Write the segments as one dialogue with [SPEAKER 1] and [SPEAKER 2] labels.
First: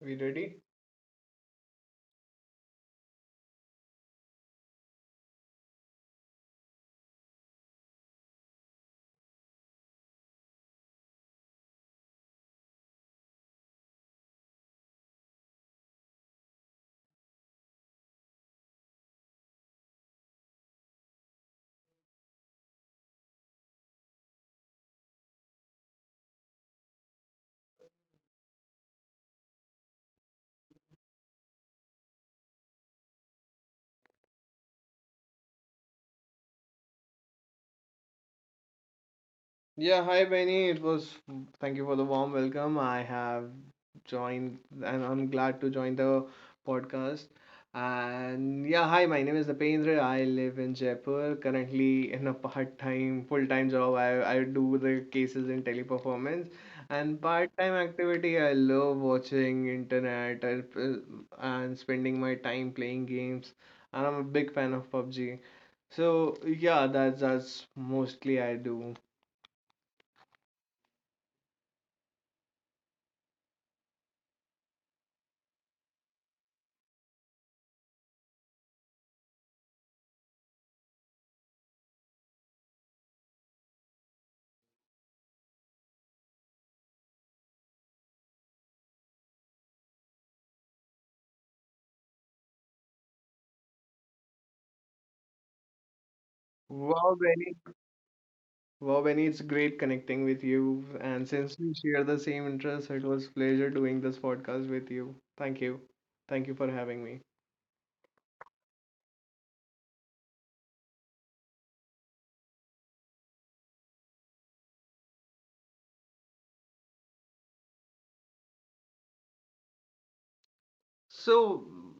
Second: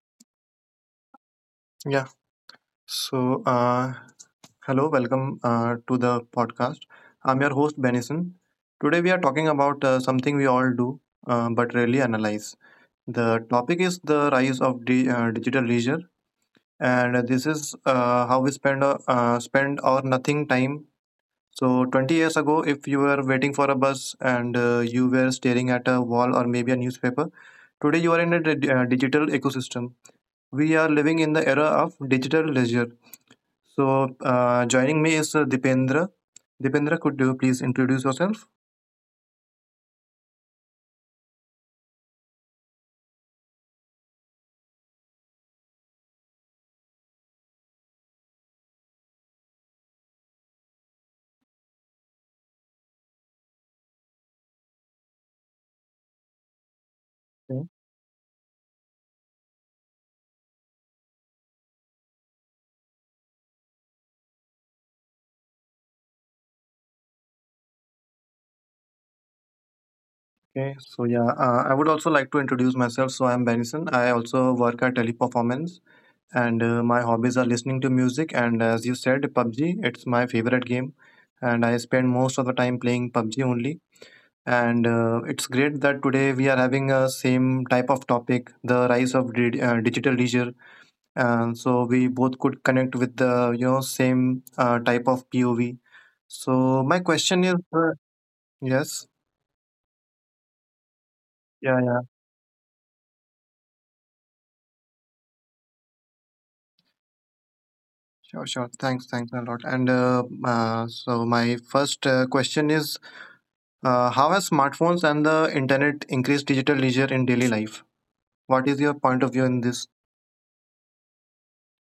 [SPEAKER 1] We ready?
[SPEAKER 2] Yeah. So, uh, Hello, welcome to the podcast. I'm your host, Benison. Today, we are talking about something we all do but rarely analyze. The topic is the rise of digital leisure, and this is how we spend spend our nothing time. So, 20 years ago, if you were waiting for a bus and you were staring at a wall or maybe a newspaper, today you are in a digital ecosystem. We are living in the era of digital leisure so, joining me is Dipendra. Dipendra, could you please introduce yourself?
[SPEAKER 1] Yeah, hi Benny. It was Thank you for the warm welcome. I have joined and I'm glad to join the podcast. And yeah, hi, my name is Dipendra. I live in Jaipur, currently in a part-time, full-time job. I do the cases in Teleperformance and part-time
[SPEAKER 2] Okay.
[SPEAKER 1] activity. I love watching internet, and spending my time playing games. And I'm a big fan of PUBG. So yeah, that's mostly I do.
[SPEAKER 2] Okay, so, I would also like to introduce myself. So, I'm Benison. I also work at Teleperformance, and my hobbies are listening to music. And as you said, PUBG, it's my favorite game, and I spend most of the time playing PUBG only. And it's great that today we are having a same type of topic, the rise of digital leisure and so we both could connect with the same type of POV. So
[SPEAKER 1] Wow,
[SPEAKER 2] my
[SPEAKER 1] Benny.
[SPEAKER 2] question is,
[SPEAKER 1] Wow,
[SPEAKER 2] yes,
[SPEAKER 1] Benny, it's great connecting with you. And since we
[SPEAKER 2] yeah,
[SPEAKER 1] share
[SPEAKER 2] yeah,
[SPEAKER 1] the same interests, it was pleasure doing this podcast with you. Thank you. Thank you for having me.
[SPEAKER 2] sure, sure. Thanks, thanks a lot. And so my first question is, how has smartphones and the internet increased digital leisure in daily life? What is your point of view in this?
[SPEAKER 1] So,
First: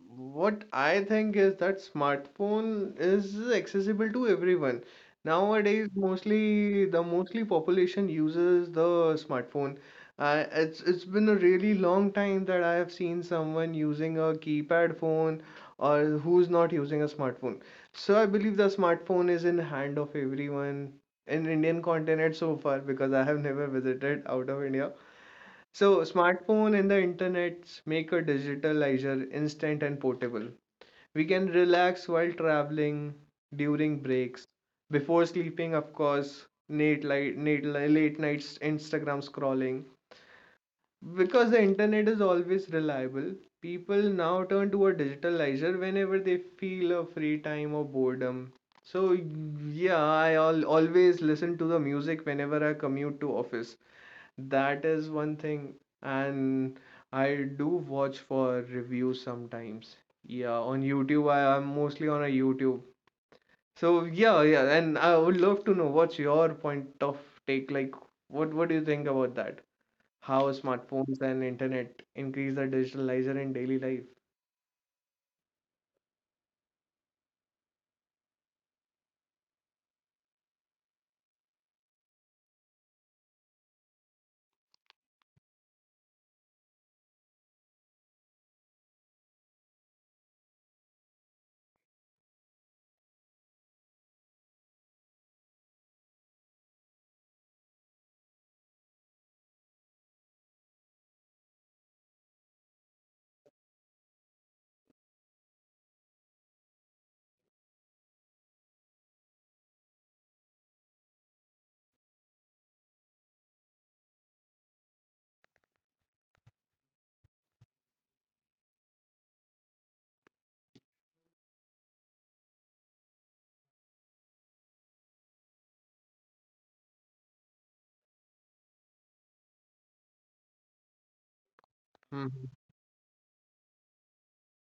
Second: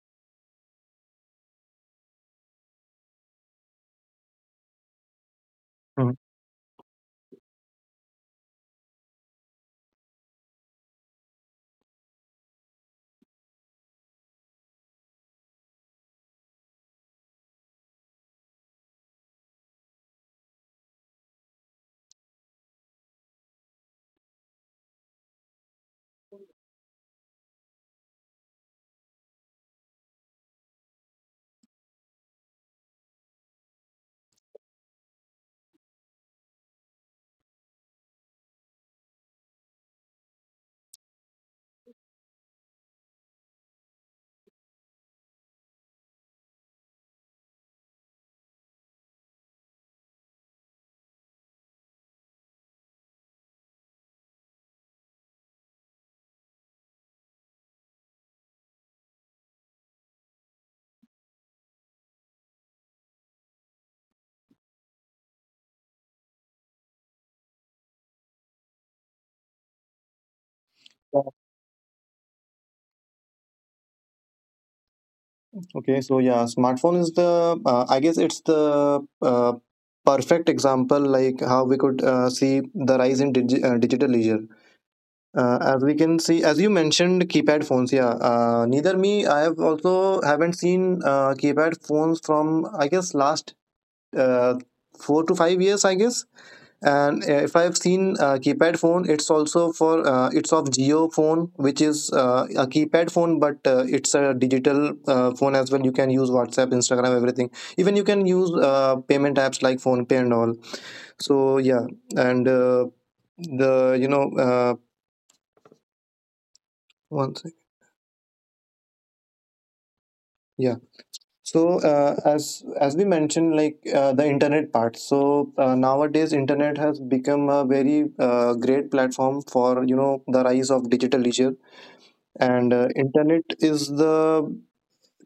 [SPEAKER 1] what I think is that smartphone is accessible to everyone. Nowadays,
[SPEAKER 2] Mhm.
[SPEAKER 1] mostly population uses the smartphone. It's been a really long time that I have seen someone using a keypad phone or who's not using a smartphone. So I believe the smartphone is in hand of everyone in Indian continent so far because I have never visited out of India. So, smartphone and the internet make a digital leisure instant and portable. We can relax while traveling, during breaks, before sleeping, of course, late nights Instagram scrolling. Because the internet is always reliable, people now turn to a digital leisure whenever they feel a free time or boredom. So yeah, I al always listen to the music whenever I commute to office. That is one thing, and I do watch for reviews sometimes. Yeah, on YouTube, I'm mostly on a YouTube. So yeah, yeah, and I would love to know what's your point of take. Like, what do you think about that? How
[SPEAKER 2] Yeah,
[SPEAKER 1] smartphones and internet increase the digital leisure in daily life?
[SPEAKER 2] Okay, so, smartphone is the I guess it's the perfect example, like how we could see the rise in digital leisure as we can see. As you mentioned keypad phones, yeah, neither me, I have also haven't seen keypad phones from I guess last uh, 4 to 5 years I guess. And if I have seen keypad phone, it's also for it's of Geo phone, which is a keypad phone but it's a digital phone as well. You can use WhatsApp, Instagram, everything. Even you can use payment apps like Phone Pay and all. So yeah. And the you know one second. So as we mentioned like the internet part, so nowadays internet has become a very great platform for the rise of digital leisure. And internet is the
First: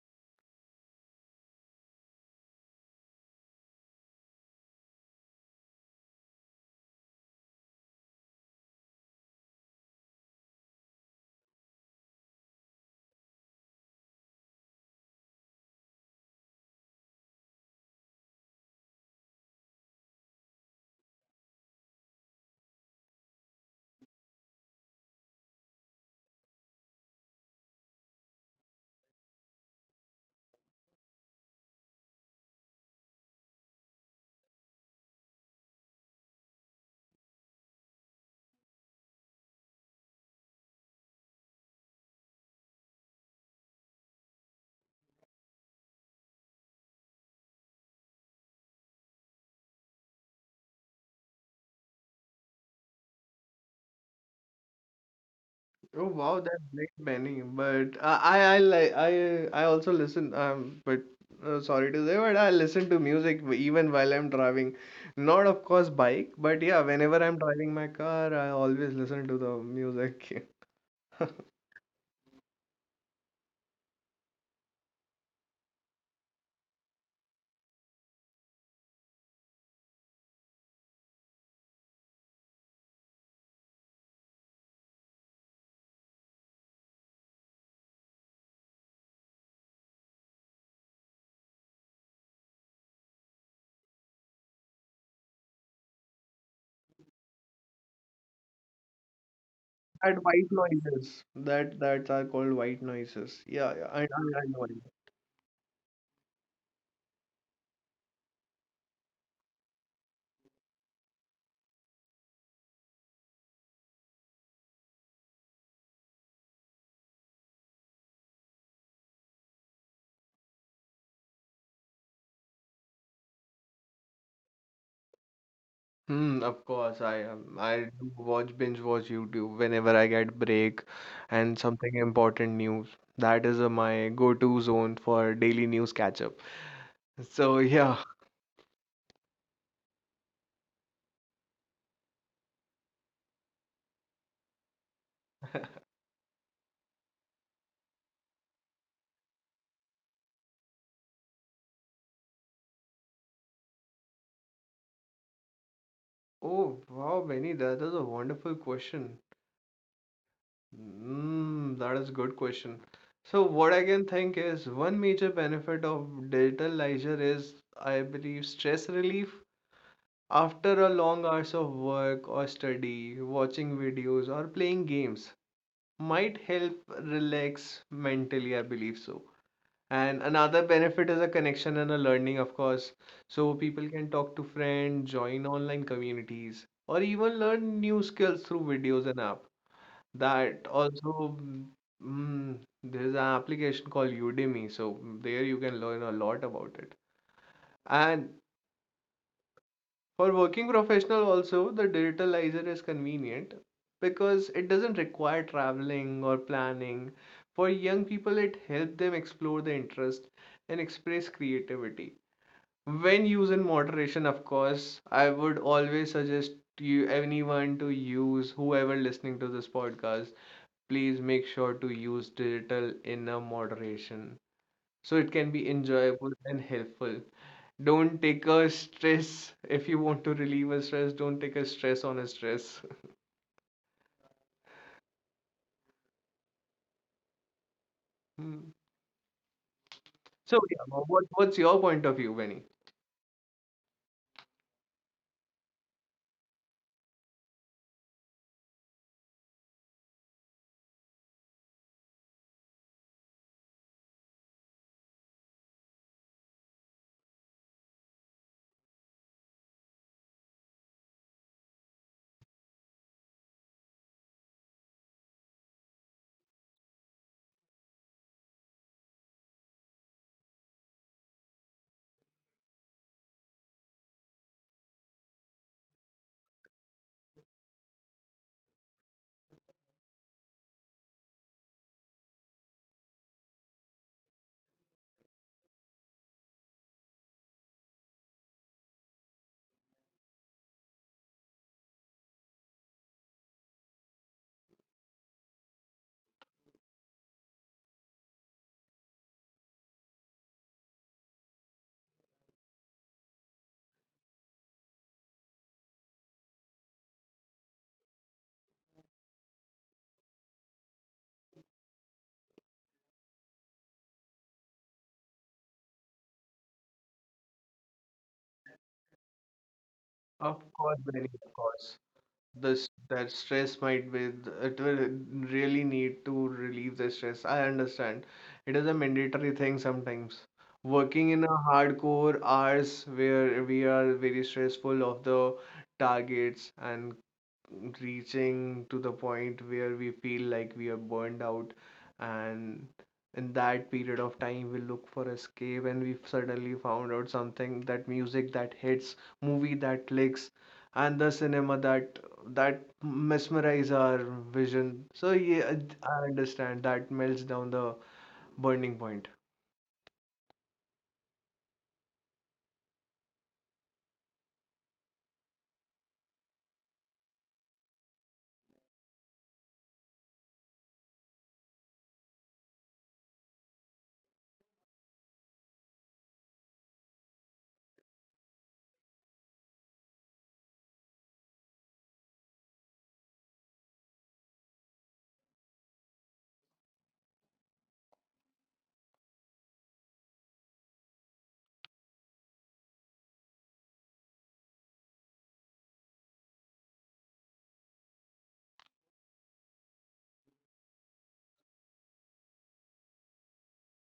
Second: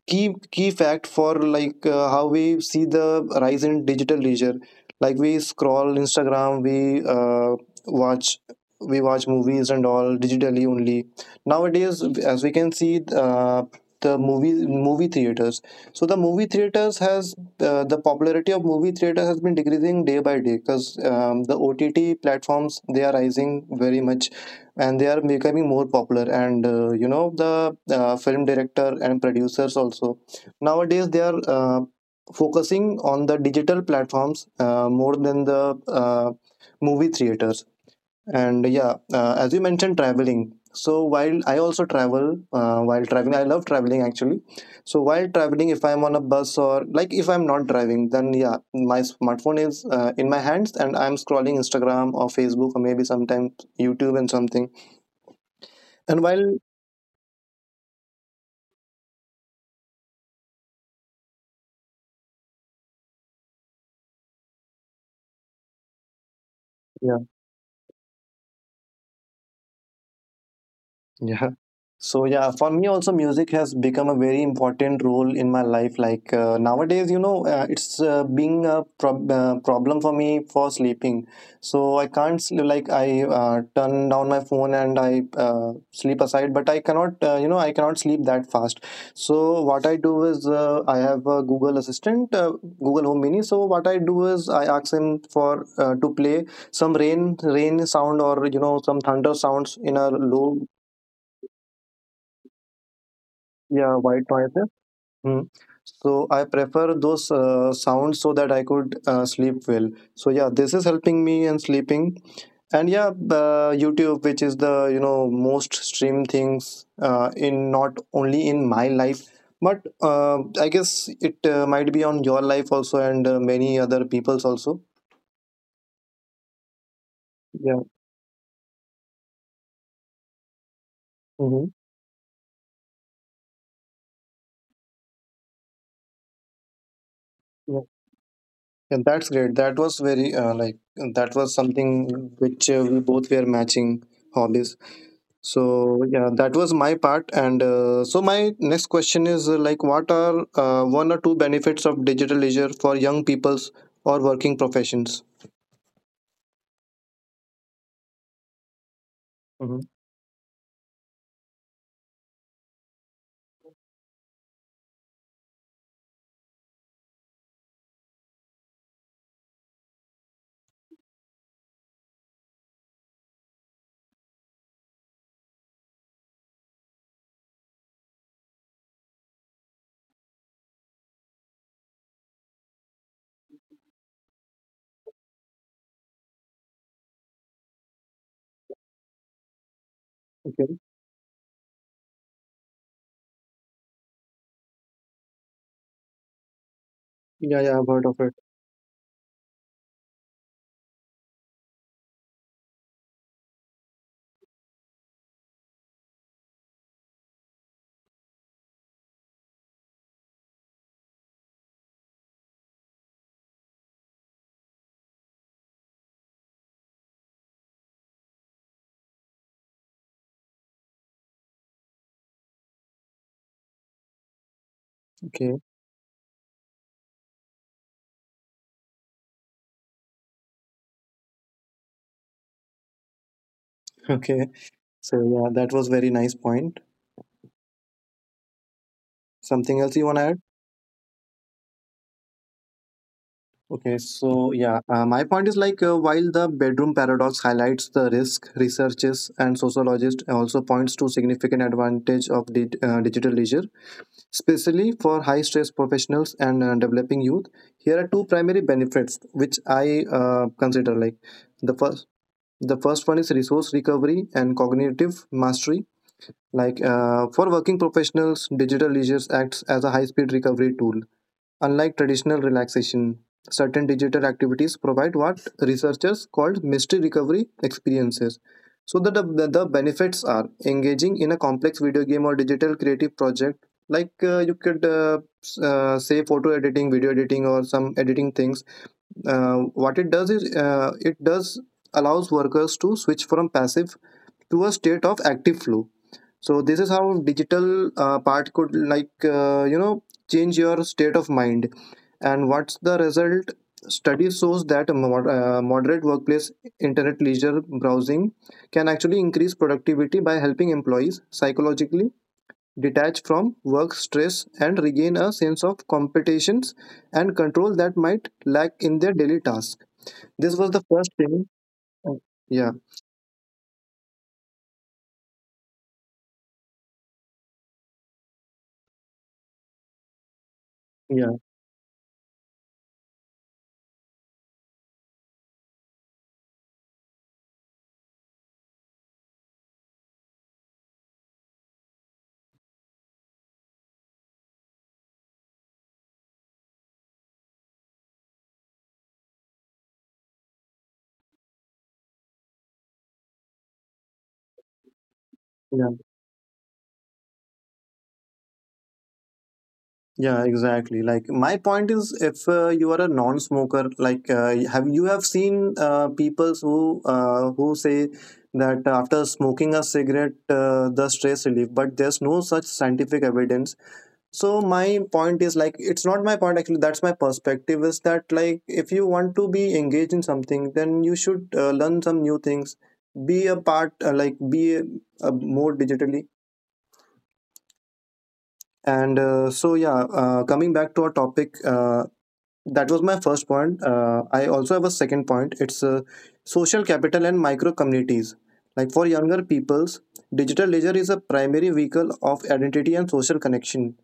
[SPEAKER 2] key fact for like how we see the rise in digital leisure. Like we scroll Instagram, we uh, watch watch movies and all digitally only nowadays. As we can see, the movie theaters, so the movie theaters has the popularity of movie theaters has been decreasing day by day because the OTT platforms, they are rising very much and they are becoming more popular. And you know the film director and producers also nowadays they are focusing on the digital platforms more than the movie theaters. And yeah, as you mentioned traveling, so while I also travel, while traveling, I love traveling actually. So while traveling, if I'm on a bus or like if I'm not driving, then yeah, my smartphone is in my hands and I'm scrolling Instagram or Facebook or maybe sometimes YouTube and something.
[SPEAKER 1] Oh
[SPEAKER 2] And
[SPEAKER 1] wow,
[SPEAKER 2] while
[SPEAKER 1] that's great, Benny. But I like I also listen. But sorry to say, but I listen to music even while I'm driving. Not of course bike, but yeah,
[SPEAKER 2] yeah,
[SPEAKER 1] whenever I'm driving my car, I always listen to the music.
[SPEAKER 2] Yeah. So yeah, for me also music has become a very important role in my life. Like nowadays, it's being a problem for me for sleeping. So I can't like I turn down my phone and I sleep aside, but I cannot, I cannot sleep that fast. So what I do is I have a Google Assistant, Google Home Mini. So what I do is I ask him for to play some rain sound or some thunder sounds in a
[SPEAKER 1] That white
[SPEAKER 2] low.
[SPEAKER 1] noises. That are called white noises. Yeah, yeah,
[SPEAKER 2] Yeah,
[SPEAKER 1] I I,
[SPEAKER 2] white
[SPEAKER 1] I know.
[SPEAKER 2] noises. Hmm. So I prefer those sounds so that I could sleep well. So yeah, this is helping me and sleeping. And yeah, YouTube, which is the most streamed things in, not only in my life, but I guess it might be on your life also and many other people's also.
[SPEAKER 1] Of course, I
[SPEAKER 2] Yeah.
[SPEAKER 1] do watch binge watch YouTube whenever I get break and
[SPEAKER 2] Mm-hmm.
[SPEAKER 1] something important news. That is my go-to zone for daily news catch-up. So
[SPEAKER 2] Yeah.
[SPEAKER 1] yeah.
[SPEAKER 2] Yeah, that's great. That was very like that was something which we both were matching hobbies. So yeah, that was my part. And so my next question is like, what are one or 2 benefits of digital leisure for young people's or working professions?
[SPEAKER 1] Oh wow, Benny, that is a wonderful question.
[SPEAKER 2] Hmm.
[SPEAKER 1] That is a good question. So what I can think is one major benefit of digital leisure is, I believe, stress relief. After a long hours of work or study, watching videos or playing games, might help relax mentally. I believe so. And another benefit is a connection and a learning, of course. So people can talk to friends, join online communities, or even learn new skills through videos and app. That
[SPEAKER 2] Okay.
[SPEAKER 1] also, mm, there's an application called Udemy, so there you can learn a lot about it.
[SPEAKER 2] Yeah, yeah, I've
[SPEAKER 1] And
[SPEAKER 2] heard of it.
[SPEAKER 1] for working professional also, the digitalizer is convenient because it doesn't require traveling or planning. For young people, it helps them explore the interest and express creativity. When used in moderation, of course, I would always suggest you anyone to use, whoever listening to this podcast, please make sure to use digital in a moderation so it can be
[SPEAKER 2] Okay.
[SPEAKER 1] enjoyable and helpful. Don't take a stress. If you want to relieve a stress, don't take a stress on a stress.
[SPEAKER 2] Okay. So yeah, that was very nice point.
[SPEAKER 1] Hmm.
[SPEAKER 2] Something
[SPEAKER 1] So,
[SPEAKER 2] else you
[SPEAKER 1] yeah,
[SPEAKER 2] wanna add?
[SPEAKER 1] what's your point of view, Benny?
[SPEAKER 2] Okay, so, my point is like while the bedroom paradox highlights the risk, researchers and sociologists also points to significant advantage of digital leisure, especially for high stress professionals and developing youth. Here are two primary benefits which I consider. Like the first, the first one is resource recovery and cognitive mastery. Like for working professionals, digital leisure acts as a high speed recovery tool. Unlike traditional relaxation, certain digital activities provide what researchers called mystery recovery experiences. So that the, the benefits are engaging in a complex video game or digital creative project, like you could say photo editing, video editing, or some editing things. Uh, what it does is it does allows workers to switch from passive to a state of active flow. So this is how digital part could like change your state of mind. And what's the result? Study shows that moderate workplace internet leisure browsing can actually increase productivity by helping employees psychologically detach from work stress and regain a sense of competitions and control that might lack in their daily tasks.
[SPEAKER 1] Of course,
[SPEAKER 2] This
[SPEAKER 1] Benny,
[SPEAKER 2] was the
[SPEAKER 1] of
[SPEAKER 2] first
[SPEAKER 1] course.
[SPEAKER 2] thing.
[SPEAKER 1] This
[SPEAKER 2] Yeah.
[SPEAKER 1] That stress might be, it will really need to relieve the stress. I understand. It is a mandatory thing sometimes. Working in a
[SPEAKER 2] Yeah.
[SPEAKER 1] hardcore hours where we are very stressful of the targets and reaching to the point where we feel like we are burned out. And in that period of time, we look for escape, and we suddenly found out something, that music that hits, movie that clicks, and the cinema that mesmerize our vision. So yeah,
[SPEAKER 2] Yeah.
[SPEAKER 1] I understand that melts down the burning point.
[SPEAKER 2] Yeah, exactly. Like my point is, if you are a non-smoker, like have you have seen people who say that after smoking a cigarette, the stress relief, but there's no such scientific evidence. So my point is, like, it's not my point actually. That's my perspective is that like if you want to be engaged in something, then you should learn some new things, be a part, be more digitally. And coming back to our topic, that was my first point. I also have a second point. It's social capital and micro communities. Like for younger peoples, digital leisure is a primary vehicle of identity and social connection.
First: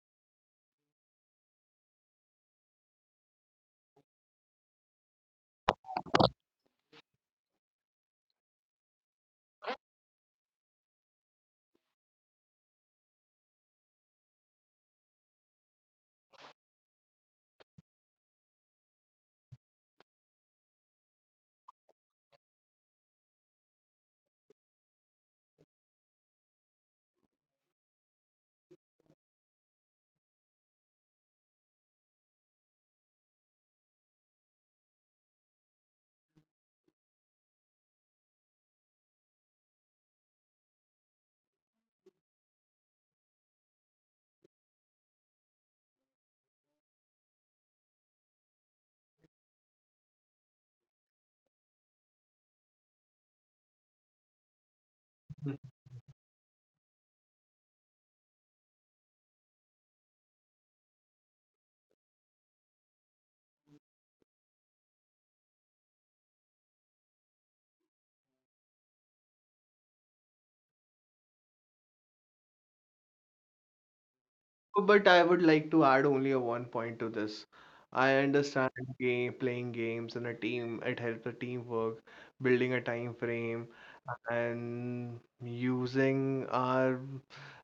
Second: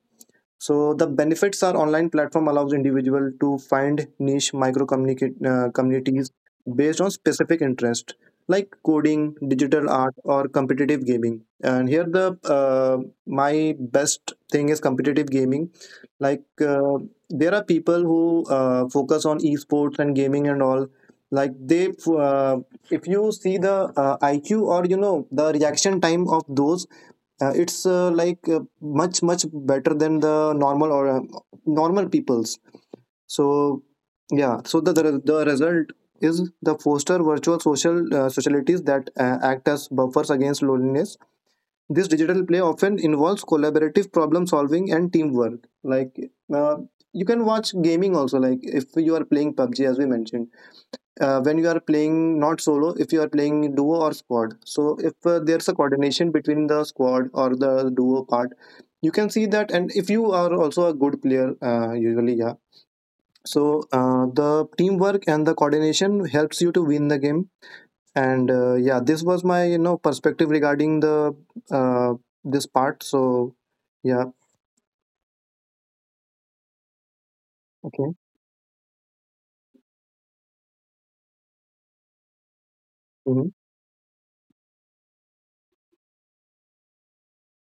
[SPEAKER 2] So the benefits are online platform allows individual to find niche micro communicate communities based on specific interest like coding, digital art, or competitive gaming. And here the my best thing is competitive gaming. Like there are people who focus on esports and gaming and all. Like they, uh, if you see the IQ or the reaction time of those it's like much much better than the normal or normal people's. So yeah, so the result is the foster virtual social socialities that act as buffers against loneliness. This digital play often involves collaborative problem solving and teamwork. Like uh, you can watch gaming also. Like if you are playing PUBG, as we mentioned, when you are playing not solo, if you are playing duo or squad, so if there's a coordination between the squad or the duo part, you can see that. And if you are also a good player, usually yeah. So the teamwork and the coordination helps you to win the game. And yeah, this was my perspective regarding the uh, this part. So yeah.
[SPEAKER 1] But I would like to add only a one point to this.
[SPEAKER 2] Okay.
[SPEAKER 1] I understand, game playing games in a team, it helps the teamwork, building a time
[SPEAKER 2] Mm-hmm.
[SPEAKER 1] frame, and using our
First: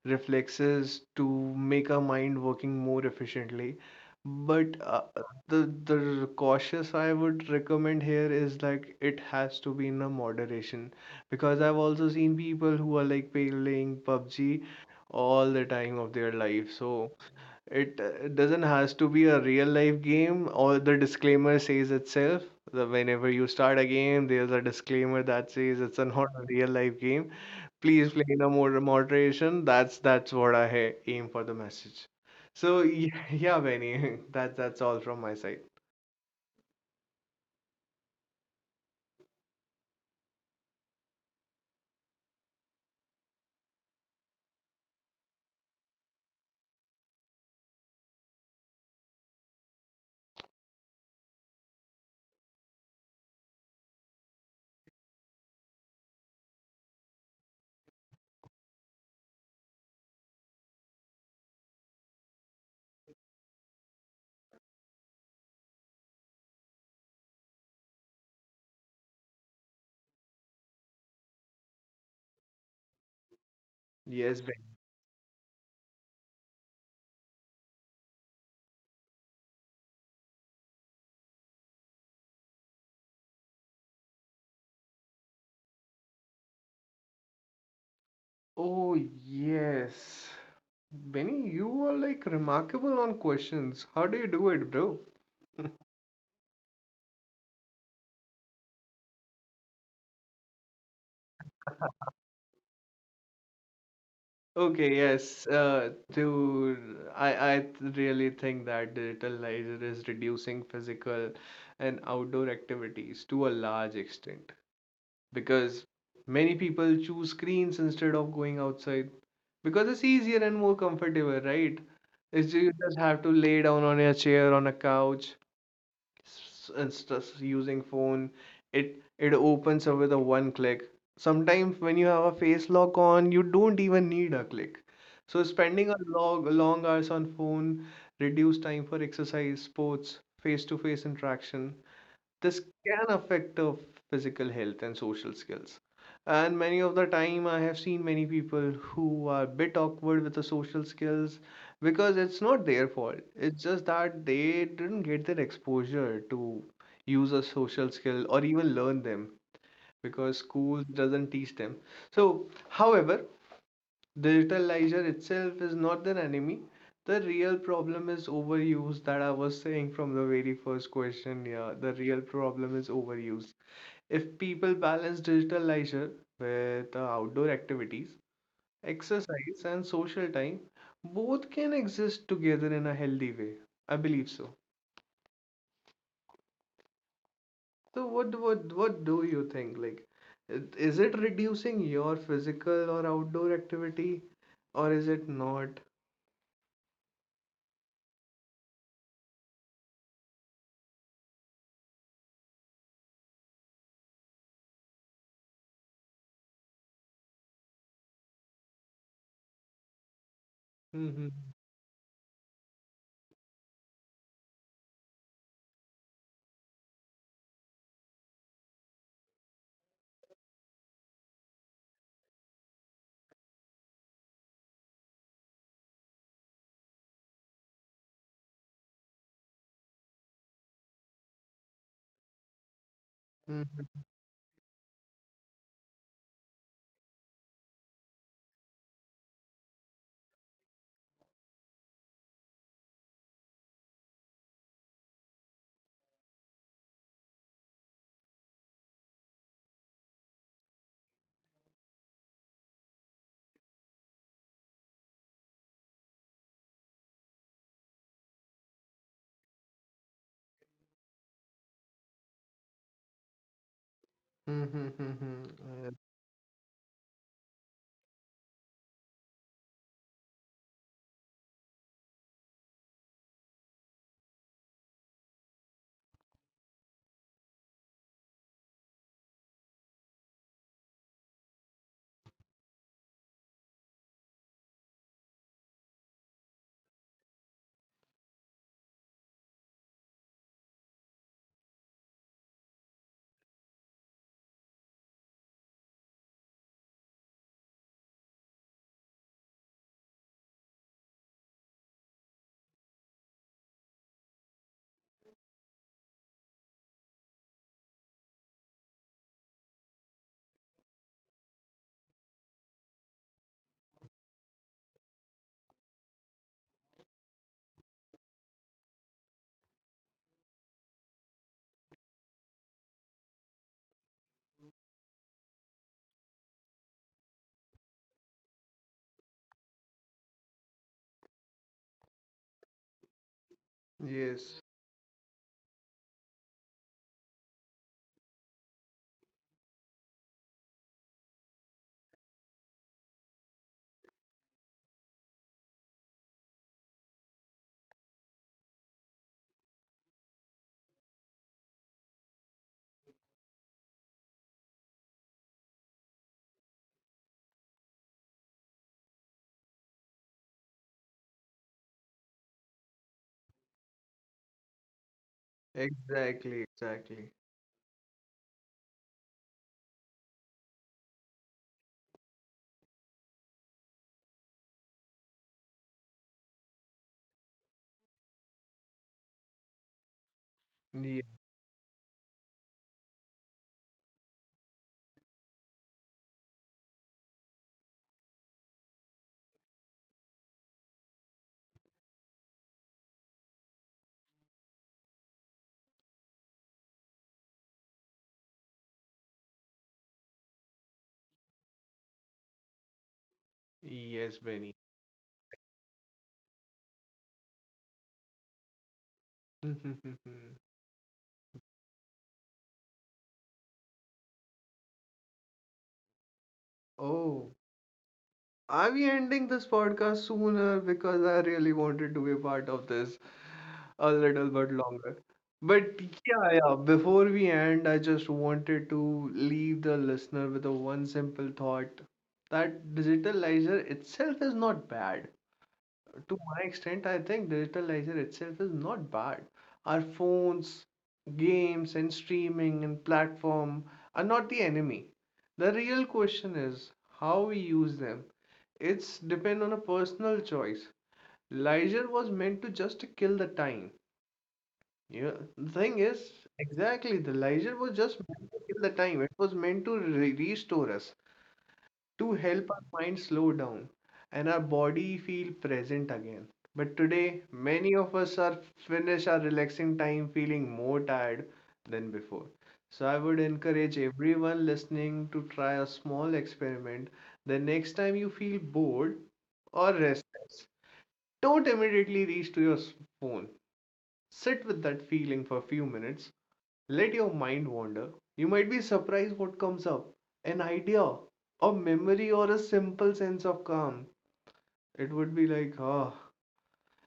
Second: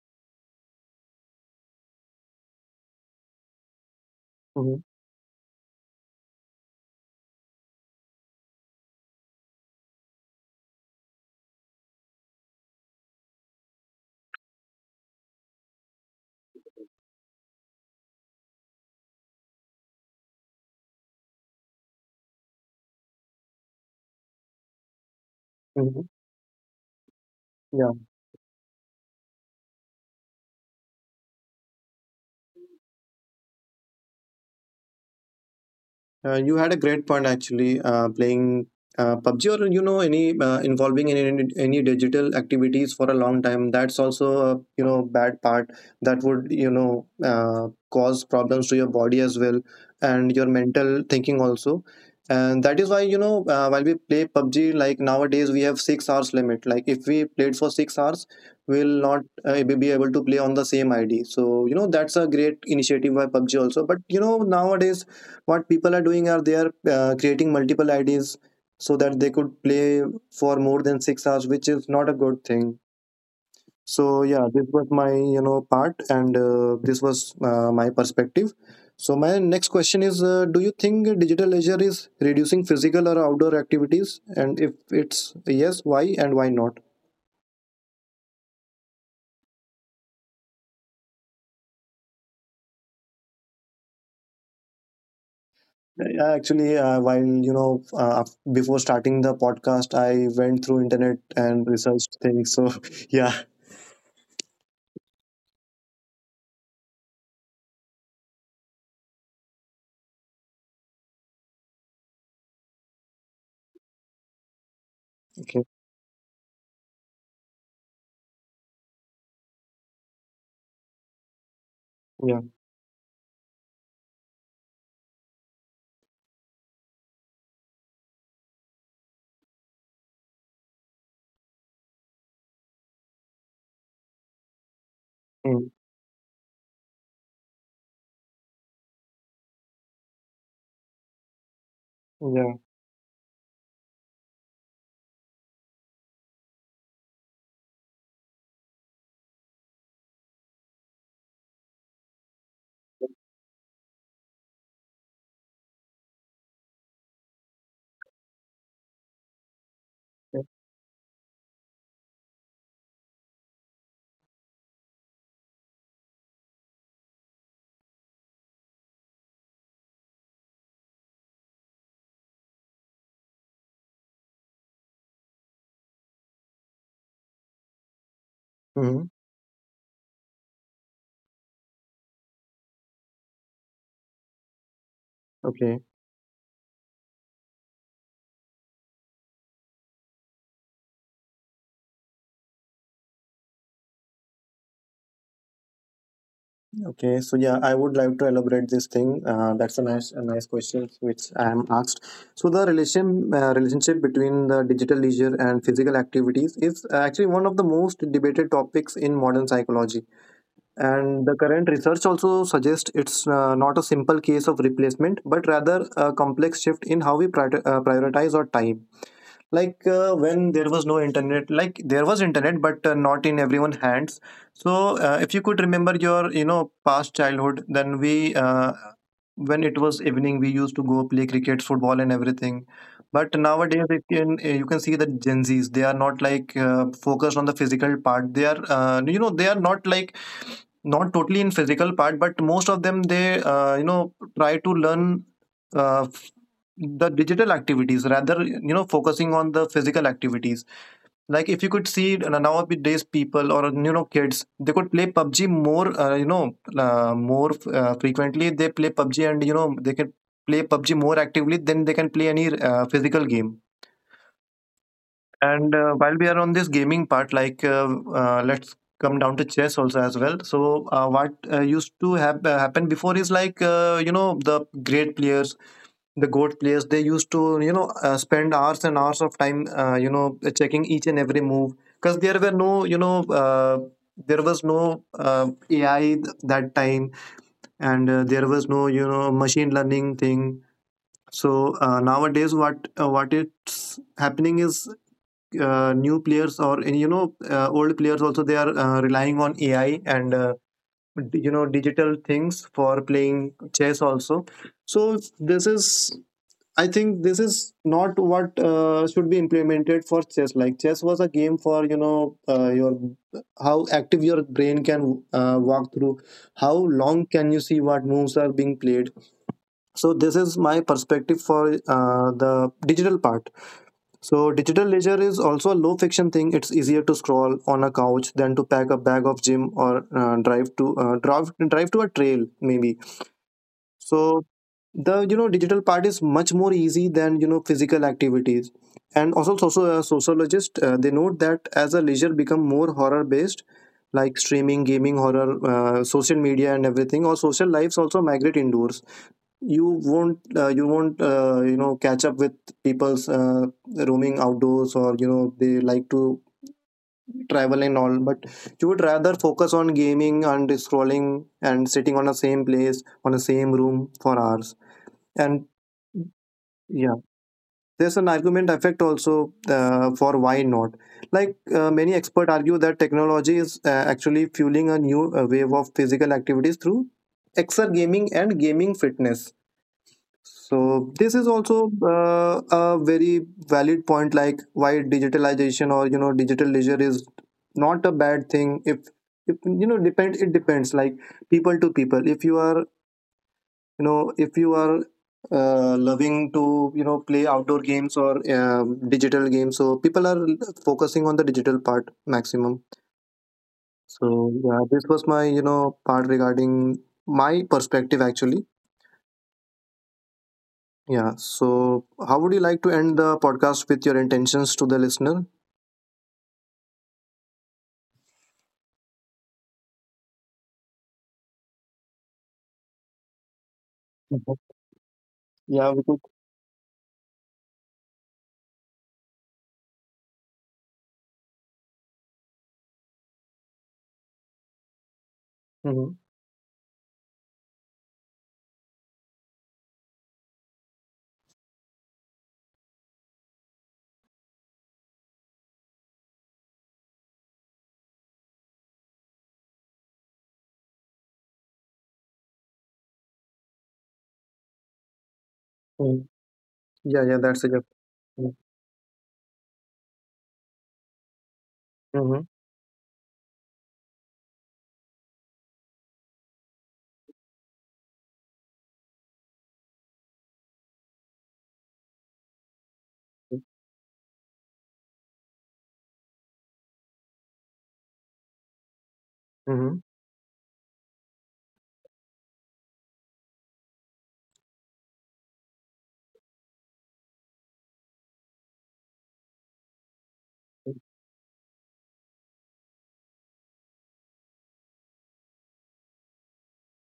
[SPEAKER 1] reflexes to make our mind working more efficiently. But
[SPEAKER 2] Mm.
[SPEAKER 1] the the cautious I would recommend here is, like, it has to be in a moderation because I've also seen people who are like playing PUBG all the time of their life. So it doesn't has to be a real life game, or the disclaimer says itself. The Whenever you start a game, there's a disclaimer that says it's a not a real life game.
[SPEAKER 2] Yeah.
[SPEAKER 1] Please play in a more moderation. That's what I aim for the message. So yeah, yeah, Benny, that's all from my side.
[SPEAKER 2] You had a great point actually. Playing PUBG or any involving in any digital activities for a long time, that's also a bad part that would cause problems to your body as well and your mental thinking also. And that is why while we play PUBG, like nowadays we have 6 hours limit. Like if we played for 6 hours, we'll not be able to play on the same ID. So that's a great initiative by PUBG also. But nowadays what people are doing are they are creating multiple IDs so that they could play for more than 6 hours, which is not a good thing. So
[SPEAKER 1] Yes,
[SPEAKER 2] yeah,
[SPEAKER 1] Benny.
[SPEAKER 2] this was my part, and this was my perspective. So my next question is: do you think digital leisure is reducing physical or outdoor activities? And if it's yes, why and why not?
[SPEAKER 1] Oh yes, Benny, you are like remarkable on questions. How do you do it, bro?
[SPEAKER 2] Yeah, actually, while you know, af- before starting the podcast, I went through internet and researched things. So yeah,
[SPEAKER 1] Okay, yes. To I I th- really think that digital leisure is reducing physical and outdoor activities to a large extent
[SPEAKER 2] okay,
[SPEAKER 1] because many people choose screens instead of going outside because it's easier and more comfortable, right?
[SPEAKER 2] yeah.
[SPEAKER 1] You just have to lay down on your chair on a couch. It's just using phone. It it opens up with a one click. Sometimes when you have a face lock on, you don't even need a click. So spending a long, long hours on phone reduce time for exercise, sports, face to face interaction. This
[SPEAKER 2] Yeah.
[SPEAKER 1] can affect physical health and social skills. And many of the time, I have seen many people who are a bit awkward with the social skills because it's not their fault. It's just that they didn't get their exposure to use a social skill or even learn them because school doesn't teach them. So, however, digitalizer itself is not their enemy. The real problem is overuse that I was saying from the very first question. Yeah, the real problem is overuse. If people balance digital leisure with outdoor activities,
[SPEAKER 2] Mm-hmm.
[SPEAKER 1] exercise, and social time, both can exist together in a healthy way. I believe so.
[SPEAKER 2] Okay.
[SPEAKER 1] So what do you think? Like, is it reducing your physical or outdoor activity, or is it not?
[SPEAKER 2] Okay. So yeah, I would like to elaborate this thing. That's a nice question which I am asked. So the relationship between the digital leisure and physical activities is actually one of the most debated topics in modern psychology. And the
[SPEAKER 1] Mm-hmm.
[SPEAKER 2] current research also suggests it's not a simple case of replacement, but rather a complex shift in how we prioritize our time. Like when there was no internet, like there was internet but not in everyone's hands. So if you could remember your you know past childhood, then we when it was evening, we used to go play cricket, football, and everything. But nowadays it can, you can see that gen z's, they are not like focused on the physical part. They are you know, they are not like not totally in physical part, but most of them, they you know, try to learn uh, the digital activities rather you know focusing on the physical activities. Like if you could see, nowadays people or you know kids, they could play PUBG more you know more frequently. They play PUBG, and you know they can play PUBG more actively than they can play any physical game.
[SPEAKER 1] Mm-hmm.
[SPEAKER 2] And while we are on this gaming part, let's come down to chess also as well. So what used to happen before is like, you know, the great players, the goat players, they used to you know spend hours and hours of time, you know, checking each and every move. Because there were no you know there was no uh, ai that time. And there was no you know machine learning thing. So, nowadays what it's happening is new players or you know old players also, they are relying on ai. And you know, digital things for playing chess also. So this is, I think this is not what should be implemented for chess. Like chess was a game for you know your how active your brain can walk through, how long can you see what moves are being played. So this is my perspective for the digital part. So digital leisure is also a low friction thing. It's easier to scroll on a couch than to pack a bag of gym or drive to a trail maybe. So
[SPEAKER 1] Yes,
[SPEAKER 2] the you know digital part is much more easy than you know physical activities. And also, also a sociologist, they note that as a leisure become more horror based, like streaming, gaming, horror, social media, and everything, or social lives also migrate indoors. You won't you know catch up with people's roaming outdoors, or you know they like to travel and all, but you would rather focus on gaming and scrolling and sitting on the same place on the same room for hours. And
[SPEAKER 1] exactly,
[SPEAKER 2] yeah,
[SPEAKER 1] exactly.
[SPEAKER 2] there's an argument effect also for why not. Like many experts argue that technology is actually fueling a new wave of physical activities through exergaming and gaming fitness. So
[SPEAKER 1] Ye-
[SPEAKER 2] this is also a very valid point, like why digitalization or you know digital leisure is not a bad thing. If you know depend it depends, like people to people. If you are you know if you are loving to you know play outdoor games or digital games, so people are focusing on the digital part maximum.
[SPEAKER 1] Yes,
[SPEAKER 2] So
[SPEAKER 1] Benny.
[SPEAKER 2] yeah, this was my you know part regarding my perspective actually.
[SPEAKER 1] Mm-hmm.
[SPEAKER 2] Yeah. So, how would you like to end the podcast with your intentions to the listener?
[SPEAKER 1] Oh, are we ending this podcast sooner? Because I really wanted to be a part of this a little
[SPEAKER 2] Mhm.
[SPEAKER 1] bit longer.
[SPEAKER 2] Yeah,
[SPEAKER 1] But
[SPEAKER 2] we could.
[SPEAKER 1] yeah, yeah, before we end, I just wanted to leave the listener with a one simple thought that digitalizer itself is not bad.
[SPEAKER 2] Mhm.
[SPEAKER 1] To my extent, I think digitalizer itself is not bad. Our phones, games, and streaming and platform are not the enemy. The real question is how we use them. It's depend on a personal choice. Leisure was meant to just to kill the time. You know, the thing
[SPEAKER 2] Mhm.
[SPEAKER 1] is, exactly,
[SPEAKER 2] Yeah,
[SPEAKER 1] the
[SPEAKER 2] yeah, that's a
[SPEAKER 1] leisure
[SPEAKER 2] good.
[SPEAKER 1] was just meant to kill the time. It was meant to re restore us, to
[SPEAKER 2] Mm-hmm.
[SPEAKER 1] help our mind slow down and our body feel present again. But today, many of us are finish our relaxing time feeling more tired than before. So I would encourage everyone listening to try a small experiment. The next time you feel bored or
[SPEAKER 2] Mm-hmm.
[SPEAKER 1] restless, don't immediately reach to your phone. Sit with that feeling for a few minutes, let your mind wander. You might be surprised what comes up. An idea, a memory, or a simple sense of calm. It would be like, ah.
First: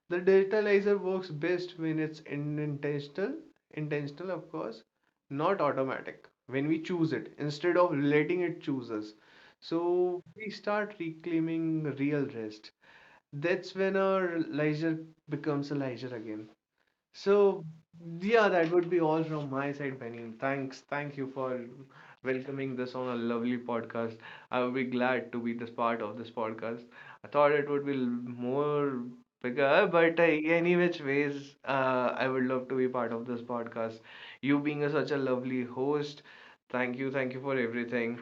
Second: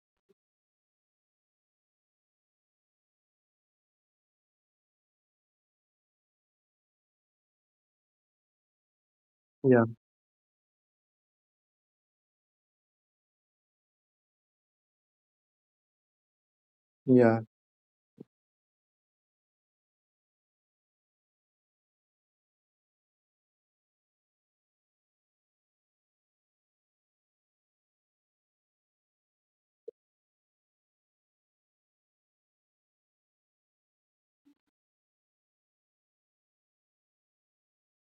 [SPEAKER 1] The digitalizer works best when it's intentional, of course, not automatic. When we choose it, instead of letting it choose us.
[SPEAKER 2] Yeah,
[SPEAKER 1] So we start reclaiming real rest. That's when our leisure becomes a leisure again.
[SPEAKER 2] yeah.
[SPEAKER 1] So, yeah, that would be all from my side, Penny. Thanks, thank you for welcoming this on a lovely podcast. I would be glad to be this part of this podcast. I thought it would be more bigger, but any which ways, I would love to be part of this podcast. You being such a lovely host, thank you for everything.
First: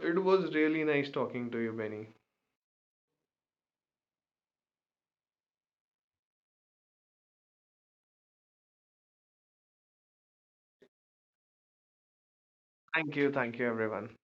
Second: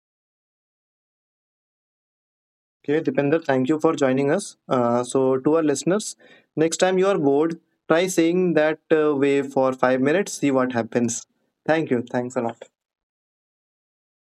[SPEAKER 1] It was really nice talking to you, Benny.
[SPEAKER 2] Okay, Dipender, thank you for joining us. So, to our listeners, next time you are bored, try saying that way for 5 minutes, see what happens. Thank you. Thanks a lot.
[SPEAKER 1] Thank you, everyone.